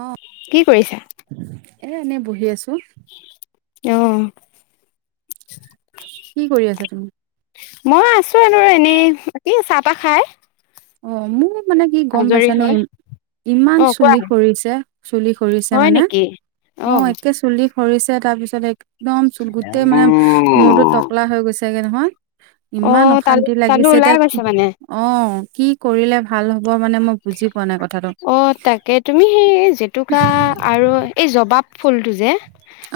অহ। কি এই এনেই বহি আছো। অহ। কি কৰি আছা তুমি? মই আছ এনে এনেই, বাকি খায়। অ', মোৰ মানে কি গম পাইছানে? ই ইমান অ', কোৱা চুলি সৰিছে চুলি সৰিছে হয় মানে। নেকি? অ', একে চুলি কৰিছে তাৰপিছত এ একদম চ গোটেই মানে মূৰটো টকলা হৈ গৈছেগে নহয়। ইমান অ', তাল অশান্তি তালৈ লাগিছে ওলাই এতিয়া, কি গৈছে মানে। অ। কি কৰিলে ভাল হব? মানে মই বুজি পোৱা নাই কথাটো অ', তাকেই। তুমি সেই জেতুকা আৰু এই জবাব ফুলটো যে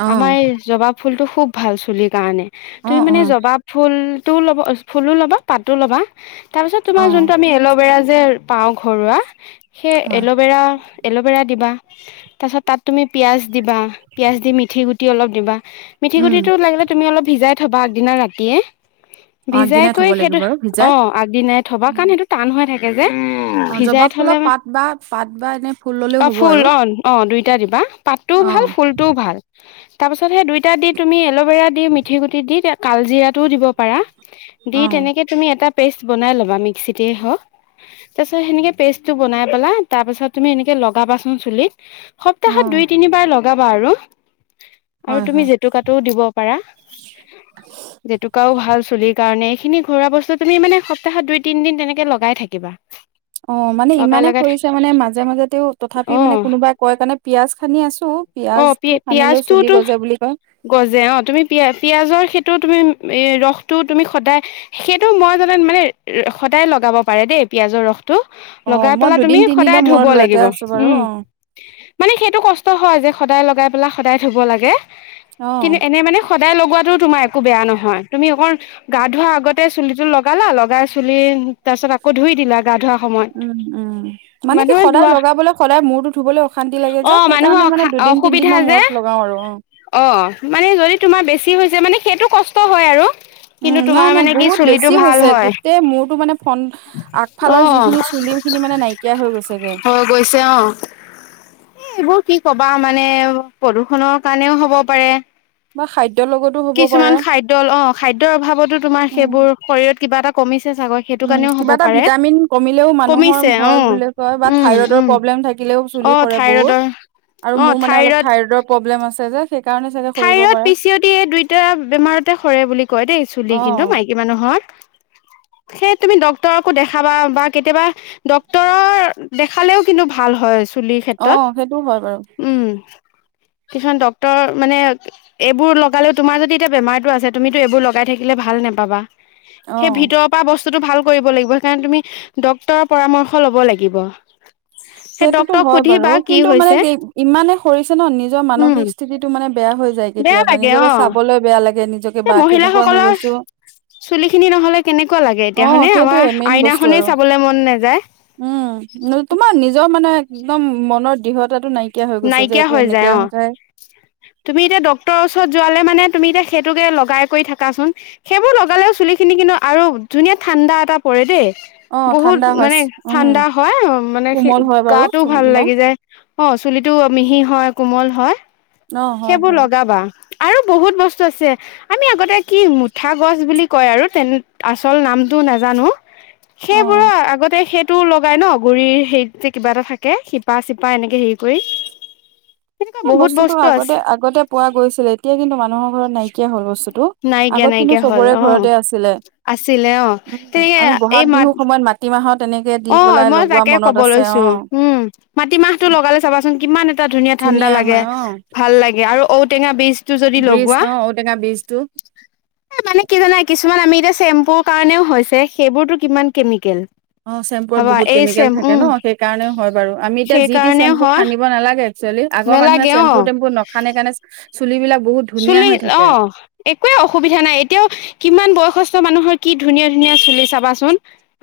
অ' আমাৰ এই জবাব ফুলটো খুব ভাল চুলিৰ কাৰণে। তুমি অ' মানে অ' জবা ফুল, টো ফুলো ল'ব, ফুলো ল'বা পাতো ল'বা। তাৰ পিছত তোমাৰ অ' যোনটো আমি এল'ভেৰা যে, পাওঁ। ঘৰুৱা। সেই হয় এল'ভেৰা-এল'ভেৰা দিবা। তাৰ পিছত তাত তুমি পিয়াজ দিবা পিয়াজ দি মিঠি গুটি অলপ দিবা। মিঠি উম গুটিটো লাগিলে অলপ ভিজাই থ'বা আগদিনা ৰাতি তি অ' ভিজাই আগদিনাই থব কৰি সেইটো লাগিব আৰু ভিজাই অ আগদিনাই থবা কাৰণ সেইটো টান হৈ থাকে। যে অ' জবাব ফুলৰ পাত বা পাত বা এনে ফুল ললেও হ'ব আৰু। টা দিবা পাতটোও ভাল অ' ফুলটোও ভাল। তাৰ পাছত সেই দুইটা দি তুমি এলভেৰা দি মিঠি গুটি দি কালজিৰা টো দিব পৰা দি অ' তেনেকে এটা। পেষ্ট বনাই ল'বা মিক্সিতে হ তাৰপিছ সে পেষ্টটো বনাই পেলা তাৰ পিছত তুমি এনেকে লগাবাচোন চুলিত। সপ্তাহত অ' দুই তিনিবাৰ লগ লগাবা আৰু আৰু হয় হয় তুমি জেতুকাতটোও দিব পাৰা জেতুকাও ভাল চুলিৰ কাৰণে এইখিনি ঘোৱা বস্তু তুমি মানে সপ্তাহত দুই তিন দিন তেনেকে লগাই থাকিবা। অ' মানে লগাই ইমানে লগাই সৰিছে মানে মাজে মাজেতে তথাপি অ মানে কোনোবাই কয় কাৰণে পিয়াজ খান্দি আছো অ পি পিয়াজটো সানিলেও চুলি পিয়াজটোতো গছে বুলি কয়। টো তুমি ৰস টো তুমি সদায় সেইটো মই জাত মানে সদায় লগাব পাৰে দেই পিয়াজৰ ৰস। অ', লগাই মই পেলাই তুমি দুদিন সদায় তিনদিনৰ ধুব মূৰত লাগিব লগাই আছো বাৰু উম' অ', মানে সেইটো কষ্ট হয় যে সদায় লগাই পেলাই সদায় ধুব লাগে। কিন্তু অ', এনে মানে সদায় লগোৱাতটো তোমাৰ একো বেয়া নহয় তুমি অকণ গা ধোৱা আগতে চুলিটো লগালা লগাই চুলি তাৰ পিছত আকৌ ধুই দিলা গা ধোৱা। সময়ত উম উম মানে কি মানুহে সদায় ধোৱা লগাবলৈ সদায় মূৰটো ধুবলৈ অশান্তি লাগে অ যে মানুহৰ সেইকাৰণে অসা মানে দুদিন অসুবিধা তিনিদিনৰ যে মূৰত লগাও আৰু উ অ মানে যদি তোমাৰ বেছি মানে সেইটো কষ্ট হয় আৰু উম কিন্তু নাই তোমাৰ নাই মানে কি বহুত চুলিটো বেছি ভাল হৈছে হয় গোটেই মূৰতো মানে ফন অ আগফালৰ যিখিনি চু চুলিও খিনি মানে নাইকিয়া হৈ গৈছেগে হৈ গৈছে অ [unintelligible] কি ক'বা মানে প্ৰদূষনৰৰ কাৰণেও হ'ব পাৰে মই খাদ্য কিছুমান খাদ্য অ খাদ্যৰ অভাৱতো তোমাৰ সেইবোৰ শৰীৰত কিবা এটা কমিছে চাগৈ সেইটো উ কাৰণেও হ'ব কিবা এটা পাৰে ভিটামিন কমিলেও মানুহৰ কমিছে অ হয় বুলি কয় বা উম থাইৰইডৰ উম প্ৰব্লেম থাকিলেও অ চুলি সৰে বহুত থাইৰইডৰ আৰু মোৰ মানে অলপ থাইৰইডৰ প্ৰব্লেম আছে যে সেইকাৰণে চাগে সৰিব থাইৰড পাৰে। পিচিয়তি এই দুইটা বেমাৰতে সৰে বুলি কয় দেই চুলি কিন্তু অ', মাইকী মানুহৰ সেই তুমি ডক্তৰকো দেখাবা বা কেতিয়াবা ডক্তৰৰ দেখালেও কিন্তু ভাল হয় চুলিৰ অ ক্ষেত্ৰত সেইটোও হয় বাৰু উম কিছুমান ডক্টৰ মানে এইবোৰ লগালেও তোমাৰ যদি এতিয়া বেমাৰতটো আছে তুমিতো এইবোৰ লগাই থাকিলে ভাল নোপাবা সেই অ', ভিতৰৰ পৰা বস্তু ভাল কৰিব লাগিব সেইকাৰণে তুমি ডক্তৰৰ পৰামৰ্শ লব লাগিব সেই সেইটোতো ডক্তৰক হয় বাৰু সুধিবা কি কিন্তু মানে হৈছে ইমানে সৰিছে ন নিজৰ উম মানসিক স্থিতিত মানে বেয়া হৈ যায় বেয়া কেতিয়াবা লাগে নিজকে অ চাবলৈ বেয়া লাগে নিজকে এ বা কেনেকুৱা হৈ মহিলাাসকলৰ গৈছো চুলি খিনি নহলে কেনেকুৱা লাগে অ', এতিয়াখানে সেইটোয়ে আমাৰ মেইন বস্তু আইনাখনে আৰু চাবলে মন নাযায় উম, তোমাৰ নিজৰ মানে একদম মনৰ দৃঢ়তাটো নাইকিয়া হৈ গৈছে যে নাইকিয়া এইটো হৈ যায় এনেকা অ তুমি এতিয়া ডক্তৰ ওচৰত যোৱালে মানে তুমি এতিয়া সেইটোকে লগাই কৰি থাকাচোন সেইবোৰ লগালেও চুলি খিনি কিন্তু আৰু ধুনীয়া ঠাণ্ডা এটা পৰে দেই অ', বহুত ঠাণ্ডা হয় মানে উম। ঠাণ্ডা হয় অ মানে কোমল হয় বাৰু গাটো ভাল চুলিবিলাক। লাগি যায় অ টো মিহি হয় কোমল হয় অ', হয় সেইবোৰ বাৰু। লগাবা আৰু বহুত বস্তু আছে আমি আগতে কি মুঠা গছ বুলি কয় আৰু তেনে আচল নামটো নাজানো অ', সেইবোৰো আগতে সেই টো লগাই ন গুৰিৰ হেৰিত যে কিবা এটা থাকে শিপা চিপা এনেকে হেৰি কৰি তেনেকুৱা ন বহুত বছৰটোৰ বস্তু আগ আগ আছে আগতে পোৱা গৈছিল এতিয়া কিন্তু মানুহৰ ঘৰত নাইকিয়া হল বস্তুটো নাইকিয়া আগত কিন্তু নাইকিয়া হ'ল চবৰে অ ঘৰতে আছিলে আছিলে অ উ তেনেকে আমি এই বহাগ মাত বিহু সময়ত মাটিমা অ মই তাকে কব লৈছো অ'। উম মাটিমাহটো লগালে চাবাচোন কিমান টা ধুনীয়া ঠাণ্ডা লাগে, হয় অ', ভাল লাগে, আৰু ঔটেঙা বিজ টো যদি ব্ৰিজ লগোৱা অ', ঔটেঙা বীজটো। মানে কি জানা কিছুমান আমি এতিয়া চেম্পুৰ কাৰণেও হৈছে সেইবোৰতো কিমান কেমিকেল। অ', চেম্পুত ভাবা বহুত এই কেমিকেল চেম থাকে উম ন', সেই কাৰণেও হয় বাৰু আমি এতিয়া সেই যি টি কাৰণেও চেম্পু হয় খানিব নালাগে একচুৱেলি আগৰ মানুহে নালাগে চেম্পু অ টেম্পু নখানে কাৰণে চুলিবিলাক বহুত ধুনীয়া চুলি হৈ থাকে। অ একোৱে অসুবিধা নাই এতিয়াও কিমান বয়স সস্থ মানুহৰ কি ধুনীয়া ধুনীয়া চুলি চাবাচোন।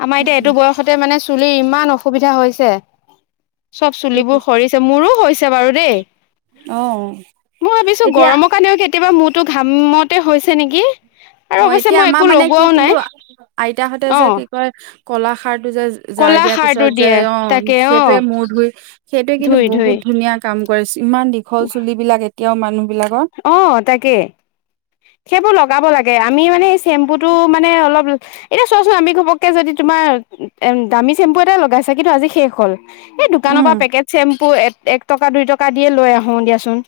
আমাৰ এতিয়া উম, এইটো বয়সতে মানে চু তুলি ইমান অসুবিধা হৈছে। চব সেইটো। চুলিবোৰ সৰিছে মোৰো হৈছ থিয়া বাৰু দেই। অ মই ভাবিছো এতিয়া গৰমৰ কাৰণেও কেতিয়াবা মূৰটো ঘামতে হৈছে নেকি। আৰু অ অৱশ্যে এতিয়া মই আমাৰ একো মানে কি লগোৱাও কিন্তু নাই আইতাহঁতে অ যে কি কয় কলা খাৰটো যে জাৰ কলা দিয়াৰ সাৰটো পিছত যে দিয়ে অ তাকে অ সেইটোৱে মূৰ ধুই সেইটোৱে কিন্তু ধুই ধুই বহুত ধুনীয়া কাম কৰিছ ইমান দীঘল চুলিবিলাক এত তিয় মানুহ বিলাকৰ অ তাকে সেইবোৰ লগাব লাগ এই আমি মানে চ্বেম্পু টো মানে অলপ এতিয়া চোৱাচোন আমি ঘপককে যদি তোমাৰ এম দামী চেম্পু এটা লগাইছা কিন্তু আজি শেষ হয়। এই দোকানৰ পৰা উম পেকেট চেম্পু, এক টকা দুই টকা দিয়ে লৈ আহো দিয়াচোন।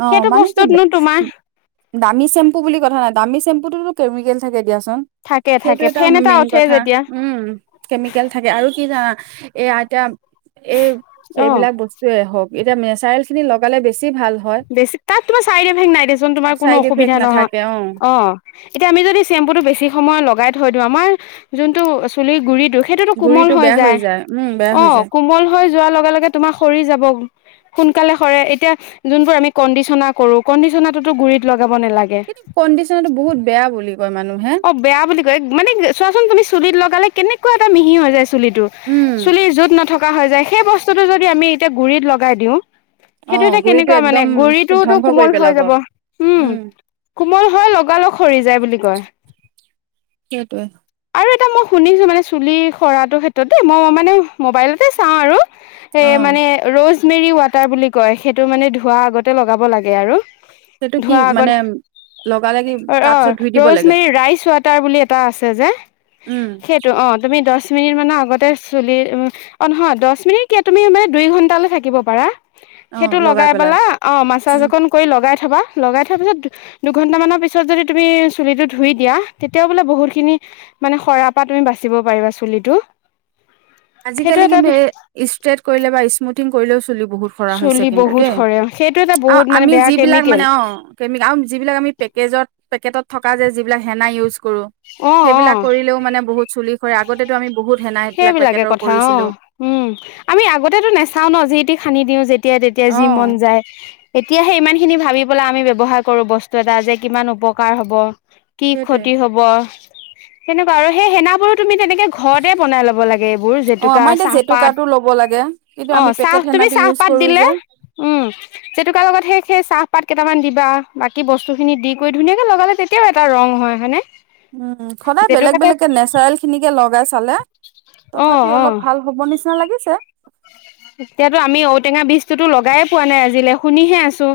অ সেইটো মানে কি? বস্তুতনো তোমাৰ দামী চেম্পু বুলি কথা নাই, দামী চেম্পুটোতো কেমিকেল থাকে দিয়াচোন। থাকে সেইটো থাকে এটা ফেন মেইন উঠে কথা যেতিয়া উম কেমিকেল থাকে আৰু কি জানা এ আইতা। এই অ সেইবিলাক বস্তুৱে হওক। এতিয়া নেচাৰল খিনি লগালে বেছি ভাল। হয় বেছি তাত তোমাৰ চাইড এফেকট নাই দেচোন তোমাৰ কোনো চাইড অসুবিধা ইফেক্ট নহয়, নাথাকে অ অৱ এতিয়া আমি যদি চেম্পুটো বেছি সময়ত লগাই থৈ আমাৰ যোনটো চুলিৰ গুৰিটো সেইটোত' কোমল গুৰিটো হৈ বেয়া যায়। উম বেয়া হৈ অঁ যায় কোমল হৈ যোৱাৰ লগে লগে তোমাৰ সৰি যাব সোনকালে সৰে এতিয়া যোনবোৰ আমি কণ্ডিচনাৰ কৰো কণ্ডিচনাটো গুৰিত লগ কিন্তু কণ্ডিশ্যনাৰ টো বহুত বেয়া বুলি কয় মানুহ অ বেয়া বুলি কয় মানে চোৱাচোন তুমি চুলিত লগালে কেনেক একে এটা মিহি হৈ যাই আছে। চুলি টো উম চুলি যো'ত নথকা হৈ যায়। সেই বস্তুটো যদি আমি এতিয়া গুৰিত লগাই দিওঁ। অ সেইটো এতিয়া গুৰিটো কেনেকুৱা মানে একদম গুৰিটোতো ধ্বংস কৰি কোমল হৈ পেলাব যাব উম, কোমল হৈ লগালগ সৰি যায় বুলি কয়। সেইটোৱে। আৰু এটা মই শুনিছোঁ মানে চুলি সৰাটোৰ ক্ষেত্ৰতে দেই মই মানে মোবাইলতে চাওঁ আৰু। অ এ মানে ৰ'জ মেৰী ৱাটাৰ বুলি কয় সেইটো মানে ধোৱা আগতে লগাব লাগে আৰু। সেইটো কি ধোৱা আগত মানে লগালেগি তাৰ পিছত ধুই দিব লাগে। এ ৰাইচ ৱাটাৰ বুলি এটা আছে যে উম সেইতো অ' তুমি দ'চ মিনিট মানৰ আগতে চুলি অ' নহয় দচ মিনিট কিয় তুমি মানে দুই ঘণ্টালৈ থাকিব পাৰা। সেইটো লগাই পেলাই অ' মাছাজ উম অকন কৰি লগাই থ থবা লগাই থোৱা পিছত দুঘন্টা মানৰ পিছত যদি তুমি চুলিটো ধুই দিয়া। তেতিয়াও বোলে বহুত খিনি মানে সৰা পৰা তুমি বাচিব পাৰিবা চুলিটো। সেইটো আজিকালি এটা কিন্তু এ ষ্ট্ৰেট কৰিলে বা স্মুথিং কৰিলেও চলিব। বহুত সৰা হৈছে চুলি কিন্তু বহুত দেই। সৰে সেইটো এটা আৰু বহুত মানে আমি বেয়া যিবিলাক কেমিকেল মানে অ যিবিলাক আমি পেকজেত। থকা যে যিবিলাক হেনা ইউজ। কৰো অ অ সেইবিলাক কৰিলেও মানে বহুত চুলি। হয় আগতেটো আমি বহুত হেনা সেইবিলাক। সেইবিলাকে পেকেটৰ কথা কৰিছিলো। অ' উম আমি আগতেতো নাচাও ন যি তি। সানি দিও যেতিয়া। তেতিয়া তেতিয়া যি মন অ', যায়। এতিয়া সেই ইমান খিনি ভাবি পেলাই আমি ব্যৱহাৰ কৰো। বস্তু এটা যে কিমান উপকাৰ হ'ব। কি সেইটোৱে। ক্ষতি হব। সেনেকুৱা, আৰু সেই হেনাবোৰ তুমি তেনেকে। ঘৰতে বনাই ল'ব লাগে এইবোৰ অ', জেতুকা, আমাৰ এতিয়া চাহপাত জেতুকাটো ল'ব লাগে কিন্তু আমি অ' চাহ পেকেট তুমি হেনাটো ইউজ চাহপাত কৰো দিলে যে। উম জেতুকাৰ লগত সেই সেই চাহ। পাত কেইটামান দিবা বাকী বস্তু খিনি দি কৰি ধুনীয়াকে লগালে তেতিয়াও এটা ৰং হয় হয়নেে। উম সদায় বেলেগ বেলেগে নেচাৰেল লগাই চালে অ তথাপি অ অলপ ভাল হব নেকি নিচিনা লাগিছে এতিয়াতো আমি ঔটেঙা বীজটোতো লগাইে পোৱা নাই আজিলে শুনিহে আছো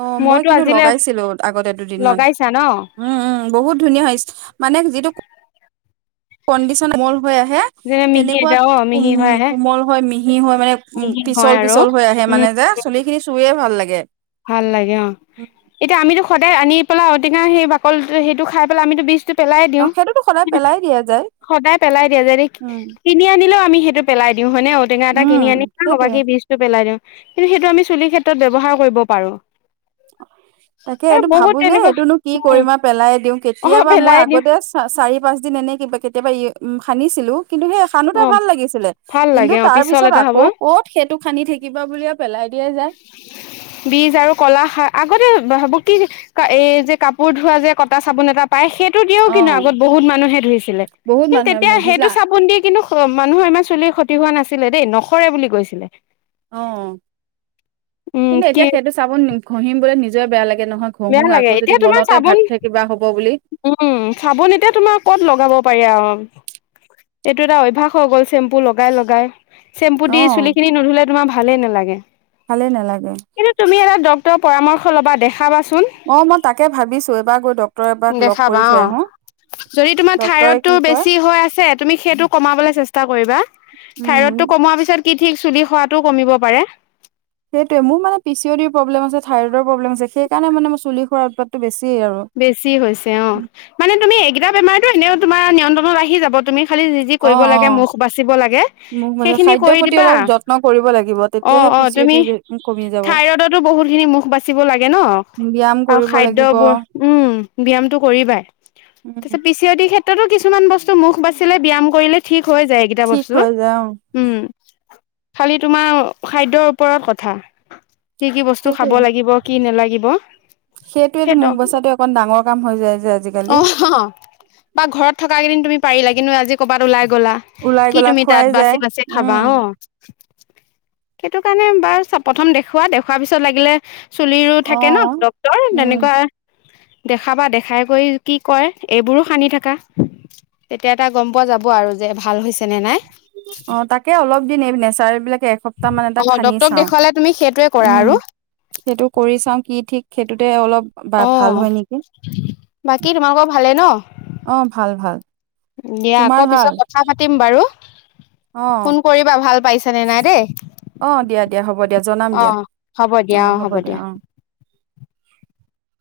অ মই মইতো কিন্তু আজিলে লগাইছিলোঁ। আগতে দুদিনমান লগাইছা ন উম, উম বহুত ধুনীয়া মানে, যিটো কণ্ডিশন কোমল হৈ আহে যেনে মিহি তেনেকুৱা এতিয়া অ মিহি হৈ আহে কোমল হয় মিহি হয় মানে উ মিহি পিচল হয় আৰু পিচল হৈ আহে উম মানে যে চুলি খিনি চুইয়ে ভাল লাগে। [unintelligible] ভাল লাগে অ এতিয়া আমিতো আনি পেলাই ঔটঙা সেই বাকলটো সেইটো খাই পেলাই আমিতো বিজটো পেলাই অ দিওঁ। সেইটোতো সদায় পেলাই দিয়া যায় সদায় পেলাই দিয়া যদি উম কিনি আনিলো আমি সেইটো পেলাই দিওঁ হয় ননে ঔটেঙা এটা উম কিনি সেইটোৱে আনিবাকি বীজটো পেলাই দিওঁ কিন্তু সেইটো আমি চুলিৰ ক্ষেত্ৰত ব্যৱহাৰ কৰিব প পাৰো তাকে এ এইটো বহুত ভাবো যে তেনেকুৱা এইটোনো কি কৰিমা পেলাই দিওঁ অ কেতিয়াবা মই পেলাই দিওঁ আগতে চ চাৰি পাঁচ দিন এনেই কিবা কেতিয়াবা ই সানিছিলোঁ কিন্তু সেই এখনানোতে অ ভাল লাগিছিলে ভাল কিন্তু লাগে অ তাৰ পিছল পিছত এটা আকৌ হ'ব ক'ত সেইটো খান্দি থাকিবা বুলিয়ে পেলাই দিয়া যায় বীজ আৰু কলা শাক আগতে ভাব কি এই যে কাপোৰ ধোৱা যে কটা চাবোন এটা পাই সেই দিও অ কিন্তু আগত বহুত মানুহে ধুইছিলে বহুত কিন্তু মানুহে তেতিয়া মূৰ ধুইছিলে সেইটো চাবোন দি কিন্তু অ মানুহৰ ইমান চুলিৰ ক্ষতি হোৱা নাছিলে দেই নখৰে বুলি কৈছিলে অ উম কিন্তু কি এতিয়া সেইটো চাব নম ঘঁহম বলে নিজে বেয়া লাগে নহয় ঘঁহো বেয়া লাগে আকৌ যদি এতিয়া তোমাৰ মনতে চাবোন ভাবি কিবা হ'ব বুলি উম চাবোন এতিয়া তোমাৰ ক'ত লগাব পাৰি আৰু এইটো এটা অভ্যয়াস হৈ গ'ল চেম্পু লগাই লগাই চেম্পু অ দি চুলি খিনি নুধে তোমাৰ ভালেই নালাগে ভালেই নালাগে কিন্তু তুমি এটা পৰামৰ্শ ল'বা দেখা অ মই তাকে ভাবিছো এবাৰ গৈ ড্টৰে এবাক লগ দেখাবা কৰি থৈ অ আহো যদি তোমাৰ ড্টৰে থাইৰডটো কি কয় বেছি হৈ আছে তুমি সেইটো কমাবলৈ চেষ্টা কৰিবা উম থাইৰড টো কমোৱাৰ পিছত কি ঠিক চুলি খোৱাাতটো কমিব পাৰে সেইটোৱে মোৰানে পিচি' ডৰ প্ৰব্লেমছে থাইৰইডৰ প্ৰব্ম আছে সেই কাৰণে মে মই চুলি খ উৎাদটো বেছি আৰু বেছি হৈছে অ মানে তুমি এইকেইটা বেমাৰ- এনেও তোমাৰ নিয়ন্ত্ৰণত আহি যাব তুমি- খালী যি যি অ কৰিব অ লাগে মুখ বাচিব লাগে মোক মানে সেইখিনি খাদ্যৰ কৰি প্ৰতি দিবা অলপ যত্ন কৰিব লাগিব অ তেতিয়াহে অ পি চি তুমি ডি কমি যাব থাইৰডতো বহুতখিনি মুখ বাচিব লাগে ন ব্যায়াম আৰু কৰিব লাগিব খাদ্যবোৰ- উম ব্যায়ামটো কৰিবাই উম পিচিঅডি ক্ষেত্ৰতো কিছু- কিছুমান বস্তু মুখ বাচিলে ব্যায়াম কৰিলে ঠিক- হৈ যায় এইকেইটা ঠিক বস্তু হৈ যায় অ উম। খালি তোমাৰ খাদ্যৰ ওপৰত কথা। কি কি বস্তু খাব সেইটোৱে লাগিব, কি নালাগিব সেইটোৱেতো সেই- মুখ বচাটো অকণ ডাঙৰ কাম হৈ যায় যে আজিকালি অ অ বা ঘৰত থকা কেইদিন- তুমি পাৰিলা, কিন্তু আজি ক'ৰবাত ওলাই - গলা ওলাই কি গলা তুমি খোৱাই তাত যায় বাচি বাচি খাবা উম অ সেইটো কাৰণে বাৰু চব প্ৰথম দেখওুৱা দেখুৱাৰ পিছত লাগিলে- চুলিৰো অ থাকে ন ডক্তৰ উম তেনেকুৱা- দেখাবা দেখাই কৰি কি কয় এইবোৰো সানি থাকা তেতিয়া এটা গম পোৱা যাব আৰু যে ভাল হৈছে- নে নাই অ তাকে অলপদিন এই নেচাৰেল বিলাক এ- সপ্তাহ মান এটা অ সানি ডক্তৰক চাওঁ দেখুৱালে তুমি সেইটোৱে কৰা উম আৰু সেইটো কৰি চাওঁ কি ঠিক - সেইটোতে অলপ- বা অ। ভাল হয় নেকি বাকী তোমালোকৰ ভালেই ন? অ' ভাল ভাল দিয়া তোমাৰ আকৌ ভাল পিছত কথা পাতিম বাৰু। অ' ফোন কৰিবা ভাল পাইছনে নাই দেই, অ' দিয়া দিয়া হ'ব দিয়া জনাম অ দিয়া হ'ব দিয়া অ হ'ব দিয়া।